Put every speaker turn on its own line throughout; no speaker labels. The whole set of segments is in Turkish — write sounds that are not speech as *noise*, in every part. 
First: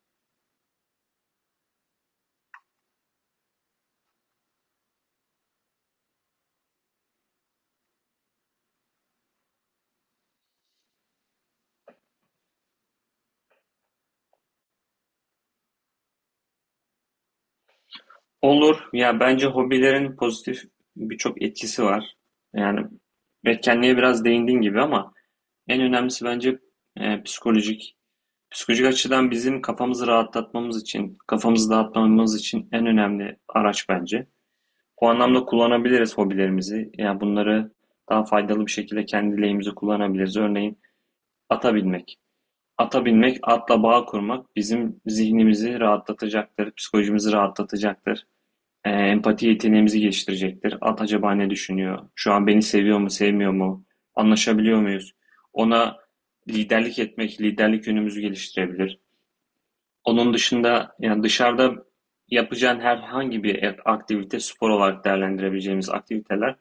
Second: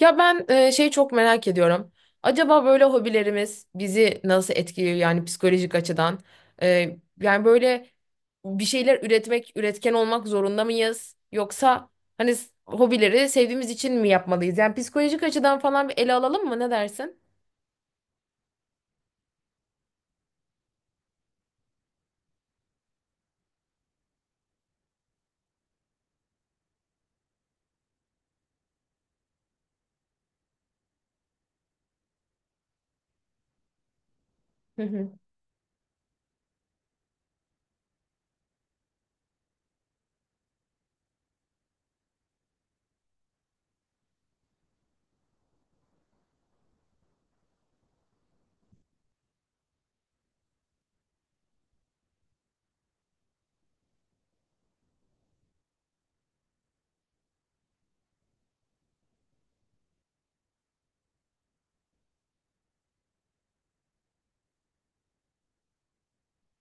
Ya ben şey çok merak ediyorum. Acaba böyle hobilerimiz bizi nasıl etkiliyor, yani psikolojik açıdan? Yani böyle bir şeyler üretmek, üretken olmak zorunda mıyız? Yoksa hobileri sevdiğimiz için mi yapmalıyız? Yani psikolojik açıdan falan bir ele alalım mı? Ne dersin?
Olur. Ya bence hobilerin pozitif birçok etkisi var. Yani etkenliğe biraz değindiğin gibi ama en önemlisi bence psikolojik. Psikolojik açıdan bizim kafamızı rahatlatmamız için, kafamızı dağıtmamamız için en önemli araç bence. O
*laughs*
anlamda kullanabiliriz hobilerimizi. Yani bunları daha faydalı bir şekilde kendi lehimize kullanabiliriz. Örneğin ata binmek. Ata binmek, atla bağ kurmak bizim zihnimizi rahatlatacaktır, psikolojimizi rahatlatacaktır. Empati yeteneğimizi geliştirecektir. At acaba ne düşünüyor? Şu an beni seviyor mu, sevmiyor mu? Anlaşabiliyor muyuz? Ona liderlik etmek, liderlik yönümüzü geliştirebilir. Onun dışında yani dışarıda yapacağın herhangi bir aktivite, spor olarak değerlendirebileceğimiz aktiviteler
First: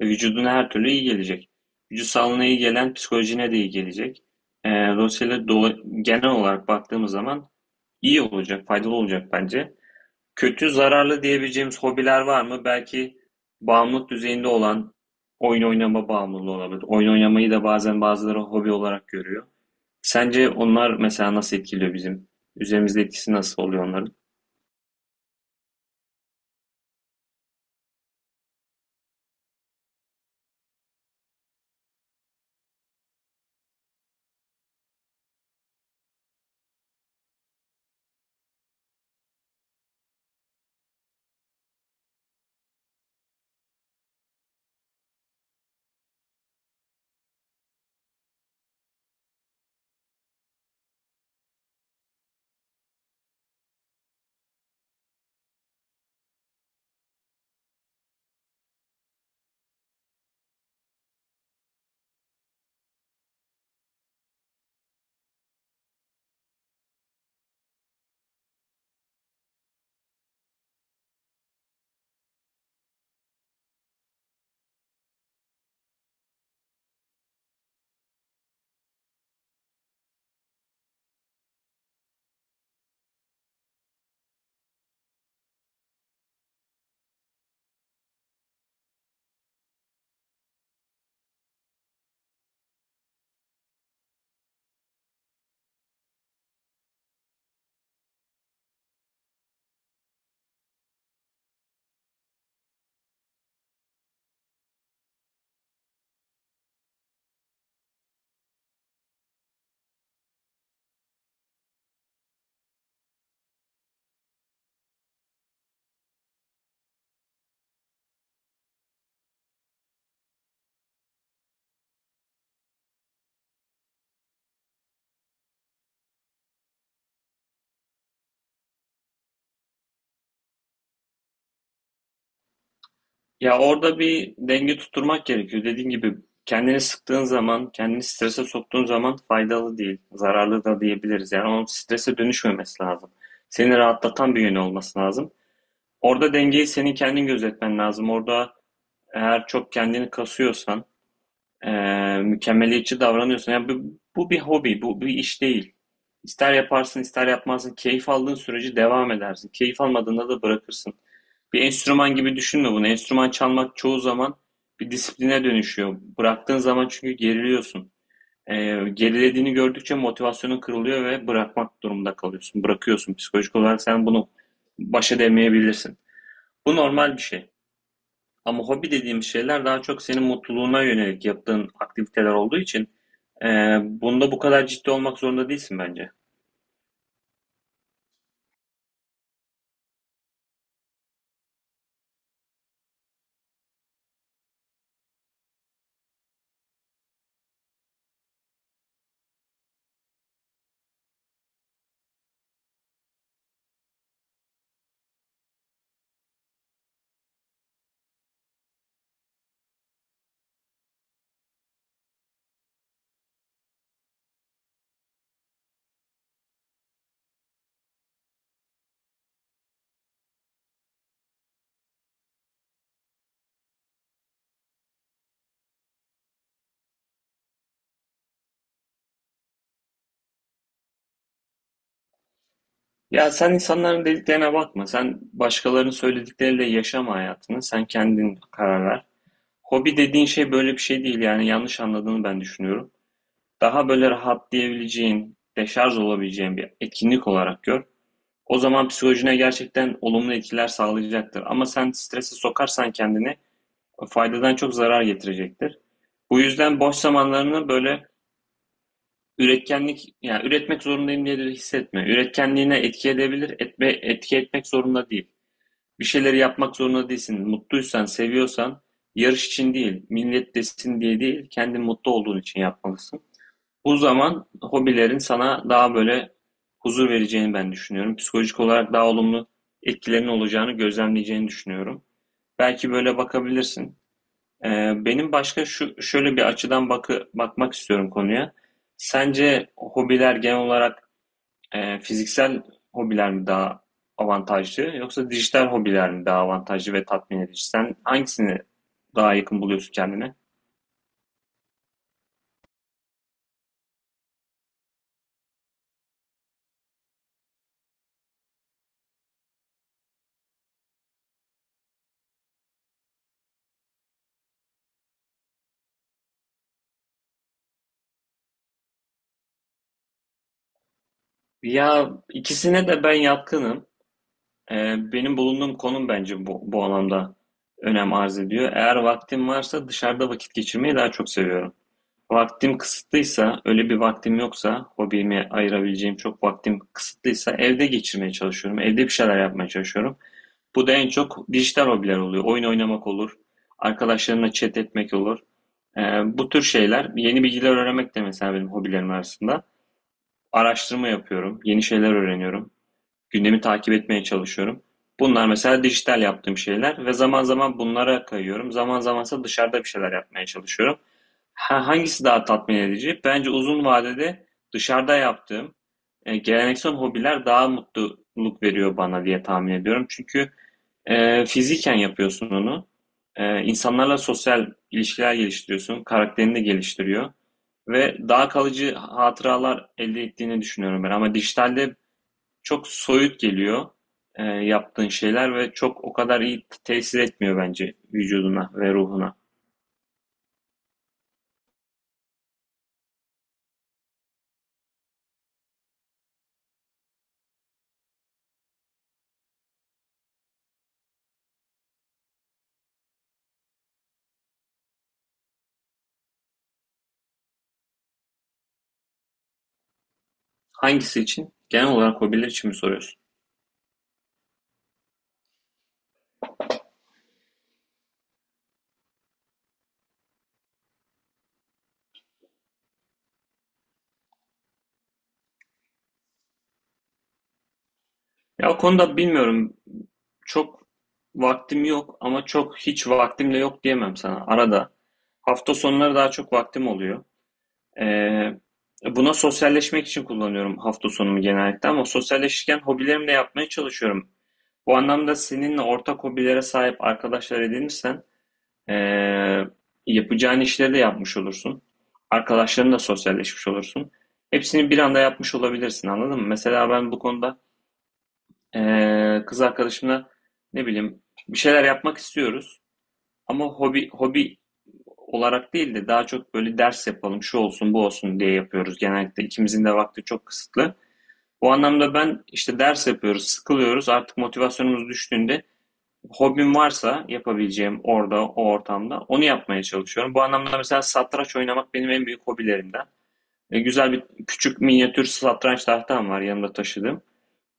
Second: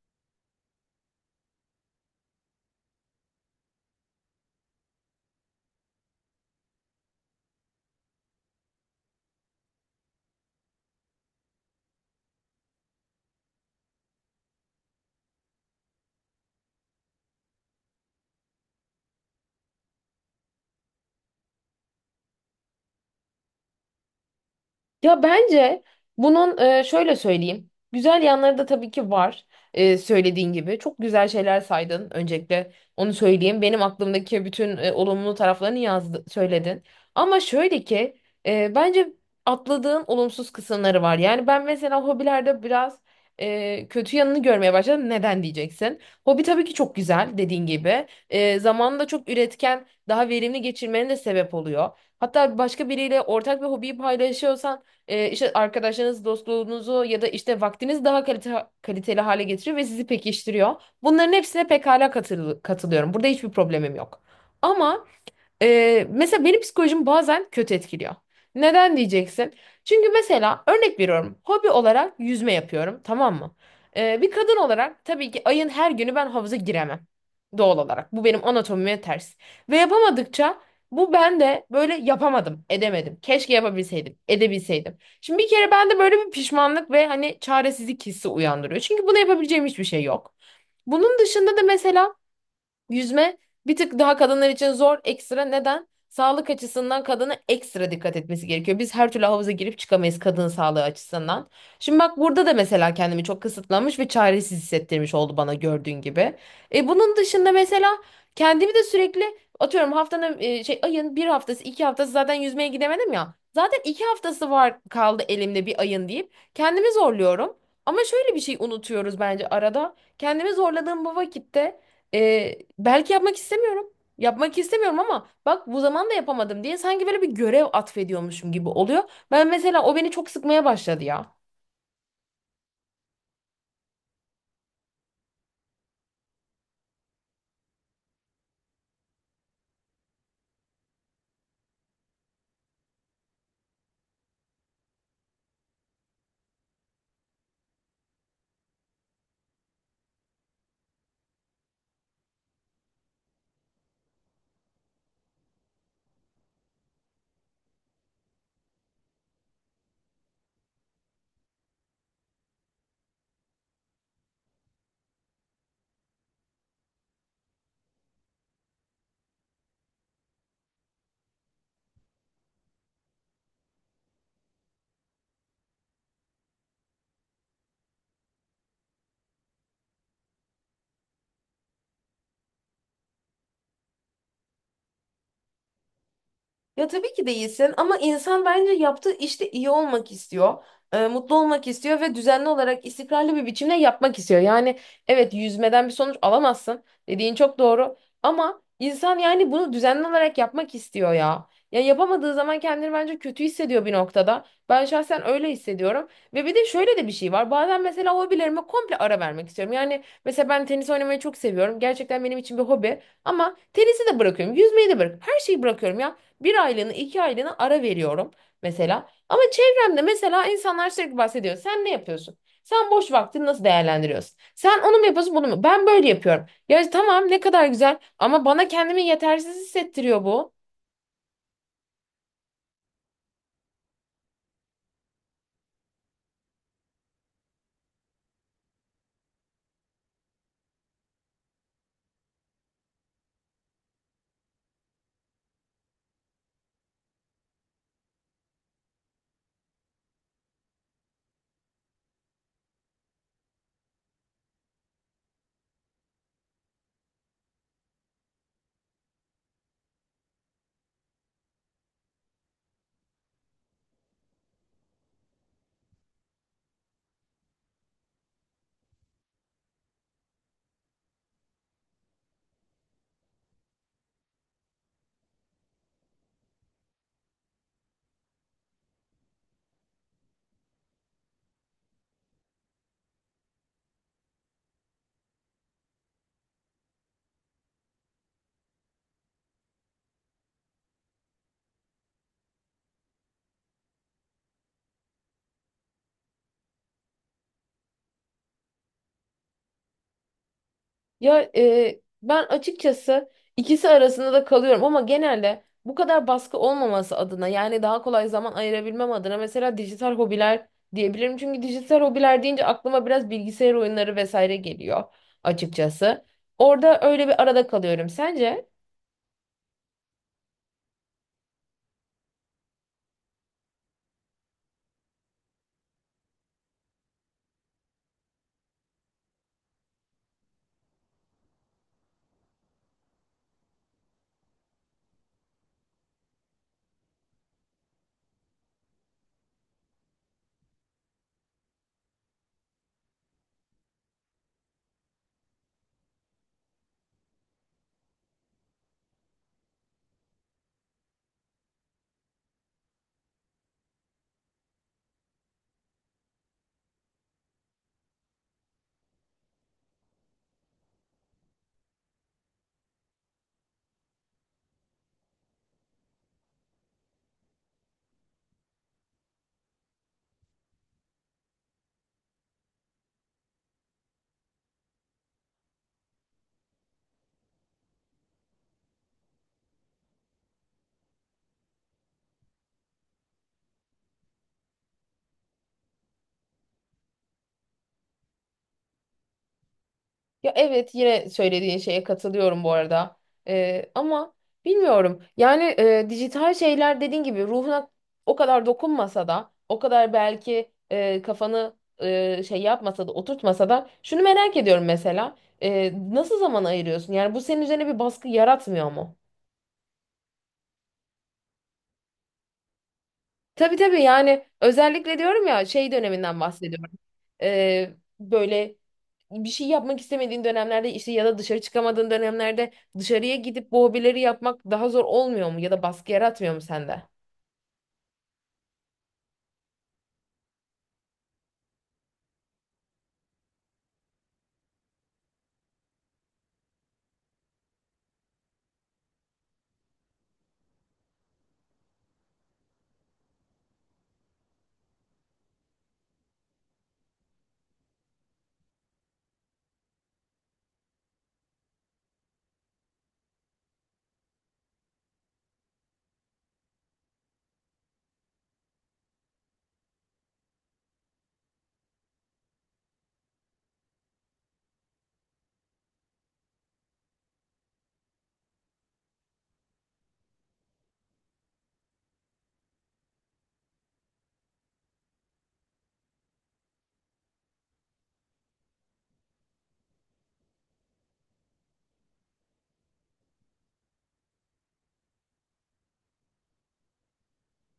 vücuduna her türlü iyi gelecek. Vücut sağlığına iyi gelen psikolojine de iyi gelecek. Dolayısıyla genel olarak baktığımız zaman iyi olacak, faydalı olacak bence. Kötü, zararlı diyebileceğimiz hobiler var mı? Belki bağımlılık düzeyinde olan oyun oynama bağımlılığı olabilir. Oyun oynamayı da bazen bazıları hobi olarak görüyor. Sence onlar mesela nasıl etkiliyor bizim? Üzerimizde etkisi nasıl oluyor onların?
Ya bence şöyle söyleyeyim. Güzel yanları da tabii ki var, e, söylediğin gibi. Çok güzel şeyler saydın. Öncelikle onu söyleyeyim. Benim aklımdaki bütün olumlu taraflarını yazdı, söyledin. Ama şöyle ki, bence atladığın olumsuz kısımları var. Yani ben mesela hobilerde biraz kötü yanını görmeye başladım. Neden diyeceksin? Hobi tabii ki çok güzel, dediğin gibi. Zamanını da çok üretken, daha verimli geçirmenin de sebep oluyor. Hatta başka biriyle ortak bir hobiyi paylaşıyorsan, işte arkadaşlarınız, dostluğunuzu ya da işte vaktiniz daha kaliteli hale getiriyor ve sizi pekiştiriyor. Bunların hepsine pekala katılıyorum. Burada hiçbir problemim yok. Ama mesela benim psikolojim bazen kötü etkiliyor. Neden diyeceksin? Çünkü mesela örnek veriyorum. Hobi olarak yüzme yapıyorum, tamam mı? Bir kadın olarak tabii ki ayın her günü ben havuza giremem. Doğal olarak. Bu benim anatomime ters. Ve yapamadıkça bu bende böyle yapamadım, edemedim. Keşke yapabilseydim, edebilseydim. Şimdi bir kere bende böyle bir pişmanlık ve hani çaresizlik hissi uyandırıyor. Çünkü bunu yapabileceğim hiçbir şey yok. Bunun dışında da mesela yüzme bir tık daha kadınlar için zor, ekstra. Neden? Sağlık açısından kadına ekstra dikkat etmesi gerekiyor. Biz her türlü havuza girip çıkamayız, kadın sağlığı açısından. Şimdi bak, burada da mesela kendimi çok kısıtlamış ve çaresiz hissettirmiş oldu bana, gördüğün gibi. E, bunun dışında mesela kendimi de sürekli atıyorum, haftanın ayın bir haftası iki haftası zaten yüzmeye gidemedim ya. Zaten iki haftası var kaldı elimde bir ayın deyip kendimi zorluyorum. Ama şöyle bir şey unutuyoruz bence arada. Kendimi zorladığım bu vakitte belki yapmak istemiyorum. Yapmak istemiyorum ama bak, bu zaman da yapamadım diye sanki böyle bir görev atfediyormuşum gibi oluyor. Ben mesela o beni çok sıkmaya başladı ya.
Ya orada bir denge tutturmak gerekiyor. Dediğim gibi kendini sıktığın zaman, kendini strese soktuğun zaman faydalı değil, zararlı da diyebiliriz. Yani onun strese dönüşmemesi lazım. Seni rahatlatan bir yönü olması lazım. Orada dengeyi senin kendin gözetmen lazım. Orada eğer çok kendini kasıyorsan, mükemmeliyetçi davranıyorsan, yani bu bir hobi, bu bir iş değil. İster yaparsın, ister yapmazsın. Keyif aldığın sürece devam edersin. Keyif almadığında da bırakırsın. Bir enstrüman gibi düşünme bunu. Enstrüman çalmak çoğu zaman bir disipline dönüşüyor. Bıraktığın zaman çünkü geriliyorsun. Gerilediğini gördükçe motivasyonun kırılıyor ve bırakmak durumunda kalıyorsun. Bırakıyorsun. Psikolojik olarak sen bunu baş edemeyebilirsin. Bu normal bir şey. Ama hobi dediğim şeyler daha çok senin mutluluğuna yönelik yaptığın aktiviteler olduğu için e, bunda bu kadar ciddi olmak zorunda değilsin bence.
Ya tabii ki değilsin ama insan bence yaptığı işte iyi olmak istiyor, mutlu olmak istiyor ve düzenli olarak istikrarlı bir biçimde yapmak istiyor. Yani evet, yüzmeden bir sonuç alamazsın dediğin çok doğru ama insan yani bunu düzenli olarak yapmak istiyor ya. Ya yapamadığı zaman kendini bence kötü hissediyor bir noktada. Ben şahsen öyle hissediyorum ve bir de şöyle de bir şey var. Bazen mesela hobilerime komple ara vermek istiyorum. Yani mesela ben tenis oynamayı çok seviyorum. Gerçekten benim için bir hobi ama tenisi de bırakıyorum, yüzmeyi de bırakıyorum, her şeyi bırakıyorum ya. Bir aylığını iki aylığını ara veriyorum mesela. Ama çevremde mesela insanlar sürekli bahsediyor. Sen ne yapıyorsun? Sen boş vaktini nasıl değerlendiriyorsun? Sen onu mu yapıyorsun bunu mu? Ben böyle yapıyorum. Ya tamam, ne kadar güzel ama bana kendimi yetersiz hissettiriyor bu.
Ya sen insanların dediklerine bakma. Sen başkalarının söyledikleriyle yaşama hayatını. Sen kendin karar ver. Hobi dediğin şey böyle bir şey değil, yani yanlış anladığını ben düşünüyorum. Daha böyle rahatlayabileceğin, deşarj olabileceğin bir etkinlik olarak gör. O zaman psikolojine gerçekten olumlu etkiler sağlayacaktır. Ama sen strese sokarsan kendini faydadan çok zarar getirecektir. Bu yüzden boş zamanlarını böyle üretkenlik, yani üretmek zorundayım diye de hissetme. Üretkenliğine etki edebilir, etme, etki etmek zorunda değil. Bir şeyleri yapmak zorunda değilsin. Mutluysan, seviyorsan, yarış için değil, millet desin diye değil, kendin mutlu olduğun için yapmalısın. Bu zaman hobilerin sana daha böyle huzur vereceğini ben düşünüyorum. Psikolojik olarak daha olumlu etkilerinin olacağını gözlemleyeceğini düşünüyorum. Belki böyle bakabilirsin. Benim başka şu şöyle bir açıdan bakmak istiyorum konuya. Sence hobiler genel olarak fiziksel hobiler mi daha avantajlı, yoksa dijital hobiler mi daha avantajlı ve tatmin edici? Sen hangisini daha yakın buluyorsun kendine?
Ya ben açıkçası ikisi arasında da kalıyorum ama genelde bu kadar baskı olmaması adına, yani daha kolay zaman ayırabilmem adına mesela dijital hobiler diyebilirim. Çünkü dijital hobiler deyince aklıma biraz bilgisayar oyunları vesaire geliyor açıkçası. Orada öyle bir arada kalıyorum. Sence?
Ya ikisine de ben yatkınım. Benim bulunduğum konum bence bu anlamda önem arz ediyor. Eğer vaktim varsa dışarıda vakit geçirmeyi daha çok seviyorum. Vaktim kısıtlıysa, öyle bir vaktim yoksa, hobime ayırabileceğim çok vaktim kısıtlıysa evde geçirmeye çalışıyorum. Evde bir şeyler yapmaya çalışıyorum. Bu da en çok dijital hobiler oluyor. Oyun oynamak olur, arkadaşlarımla chat etmek olur. Bu tür şeyler, yeni bilgiler öğrenmek de mesela benim hobilerim arasında. Araştırma yapıyorum, yeni şeyler öğreniyorum, gündemi takip etmeye çalışıyorum. Bunlar mesela dijital yaptığım şeyler ve zaman zaman bunlara kayıyorum. Zaman zamansa dışarıda bir şeyler yapmaya çalışıyorum. Ha, hangisi daha tatmin edici? Bence uzun vadede dışarıda yaptığım geleneksel hobiler daha mutluluk veriyor bana diye tahmin ediyorum. Çünkü fiziken yapıyorsun onu. İnsanlarla sosyal ilişkiler geliştiriyorsun. Karakterini de geliştiriyor. Ve daha kalıcı hatıralar elde ettiğini düşünüyorum ben. Ama dijitalde çok soyut geliyor yaptığın şeyler ve çok o kadar iyi tesir etmiyor bence vücuduna ve ruhuna.
Ya evet, yine söylediğin şeye katılıyorum bu arada. Ama bilmiyorum. Yani dijital şeyler dediğin gibi ruhuna o kadar dokunmasa da, o kadar belki kafanı yapmasa da oturtmasa da şunu merak ediyorum mesela. Nasıl zaman ayırıyorsun? Yani bu senin üzerine bir baskı yaratmıyor mu?
Hangisi için? Genel olarak hobiler için mi soruyorsun?
Tabii tabii, yani özellikle diyorum ya, şey döneminden bahsediyorum. Böyle bir şey yapmak istemediğin dönemlerde işte, ya da dışarı çıkamadığın dönemlerde dışarıya gidip bu hobileri yapmak daha zor olmuyor mu ya da baskı yaratmıyor mu sende?
Ya o konuda bilmiyorum. Çok vaktim yok ama çok hiç vaktim de yok diyemem sana. Arada. Hafta sonları daha çok vaktim oluyor. Ee, Buna sosyalleşmek için kullanıyorum hafta sonumu genellikle, ama sosyalleşirken hobilerimi de yapmaya çalışıyorum. Bu anlamda seninle ortak hobilere sahip arkadaşlar edinirsen Ee, yapacağın işleri de yapmış olursun. Arkadaşlarınla sosyalleşmiş olursun. Hepsini bir anda yapmış olabilirsin, anladın mı? Mesela ben bu konuda kız arkadaşımla, ne bileyim, bir şeyler yapmak istiyoruz. Ama hobi olarak değil de daha çok böyle ders yapalım, şu olsun, bu olsun diye yapıyoruz. Genellikle ikimizin de vakti çok kısıtlı. O anlamda ben işte ders yapıyoruz, sıkılıyoruz. Artık motivasyonumuz düştüğünde hobim varsa yapabileceğim orada, o ortamda onu yapmaya çalışıyorum. Bu anlamda mesela satranç oynamak benim en büyük hobilerimden. Güzel bir küçük minyatür satranç tahtam var yanımda taşıdığım.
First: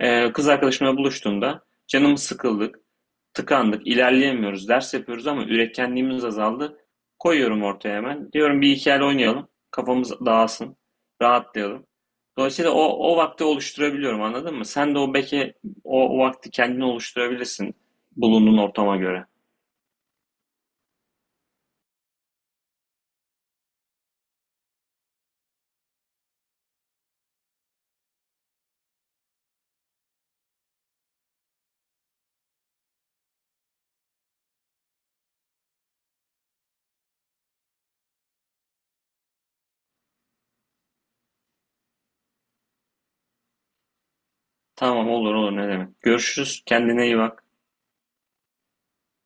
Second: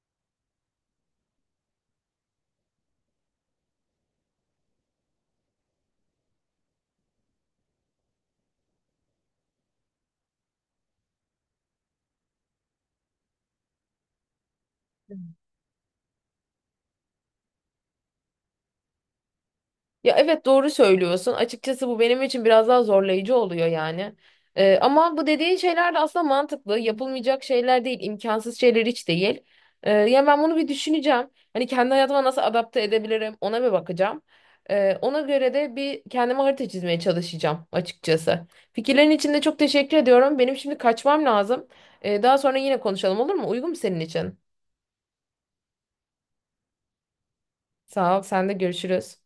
Kız arkadaşımla buluştuğumda canımız sıkıldık, tıkandık, ilerleyemiyoruz, ders yapıyoruz ama üretkenliğimiz azaldı. Koyuyorum ortaya hemen. Diyorum bir hikaye oynayalım, kafamız dağılsın, rahatlayalım. Dolayısıyla o vakti oluşturabiliyorum, anladın mı? Sen de o belki o vakti kendine oluşturabilirsin bulunduğun ortama göre.
Ya evet, doğru söylüyorsun. Açıkçası bu benim için biraz daha zorlayıcı oluyor yani. Ama bu dediğin şeyler de aslında mantıklı. Yapılmayacak şeyler değil, imkansız şeyler hiç değil. Ya ben bunu bir düşüneceğim. Hani kendi hayatıma nasıl adapte edebilirim, ona bir bakacağım. Ona göre de bir kendime harita çizmeye çalışacağım açıkçası. Fikirlerin için de çok teşekkür ediyorum. Benim şimdi kaçmam lazım. Daha sonra yine konuşalım, olur mu? Uygun mu senin için?
Tamam, olur olur, ne demek. Görüşürüz. Kendine iyi bak.
Sağ ol, sen de, görüşürüz.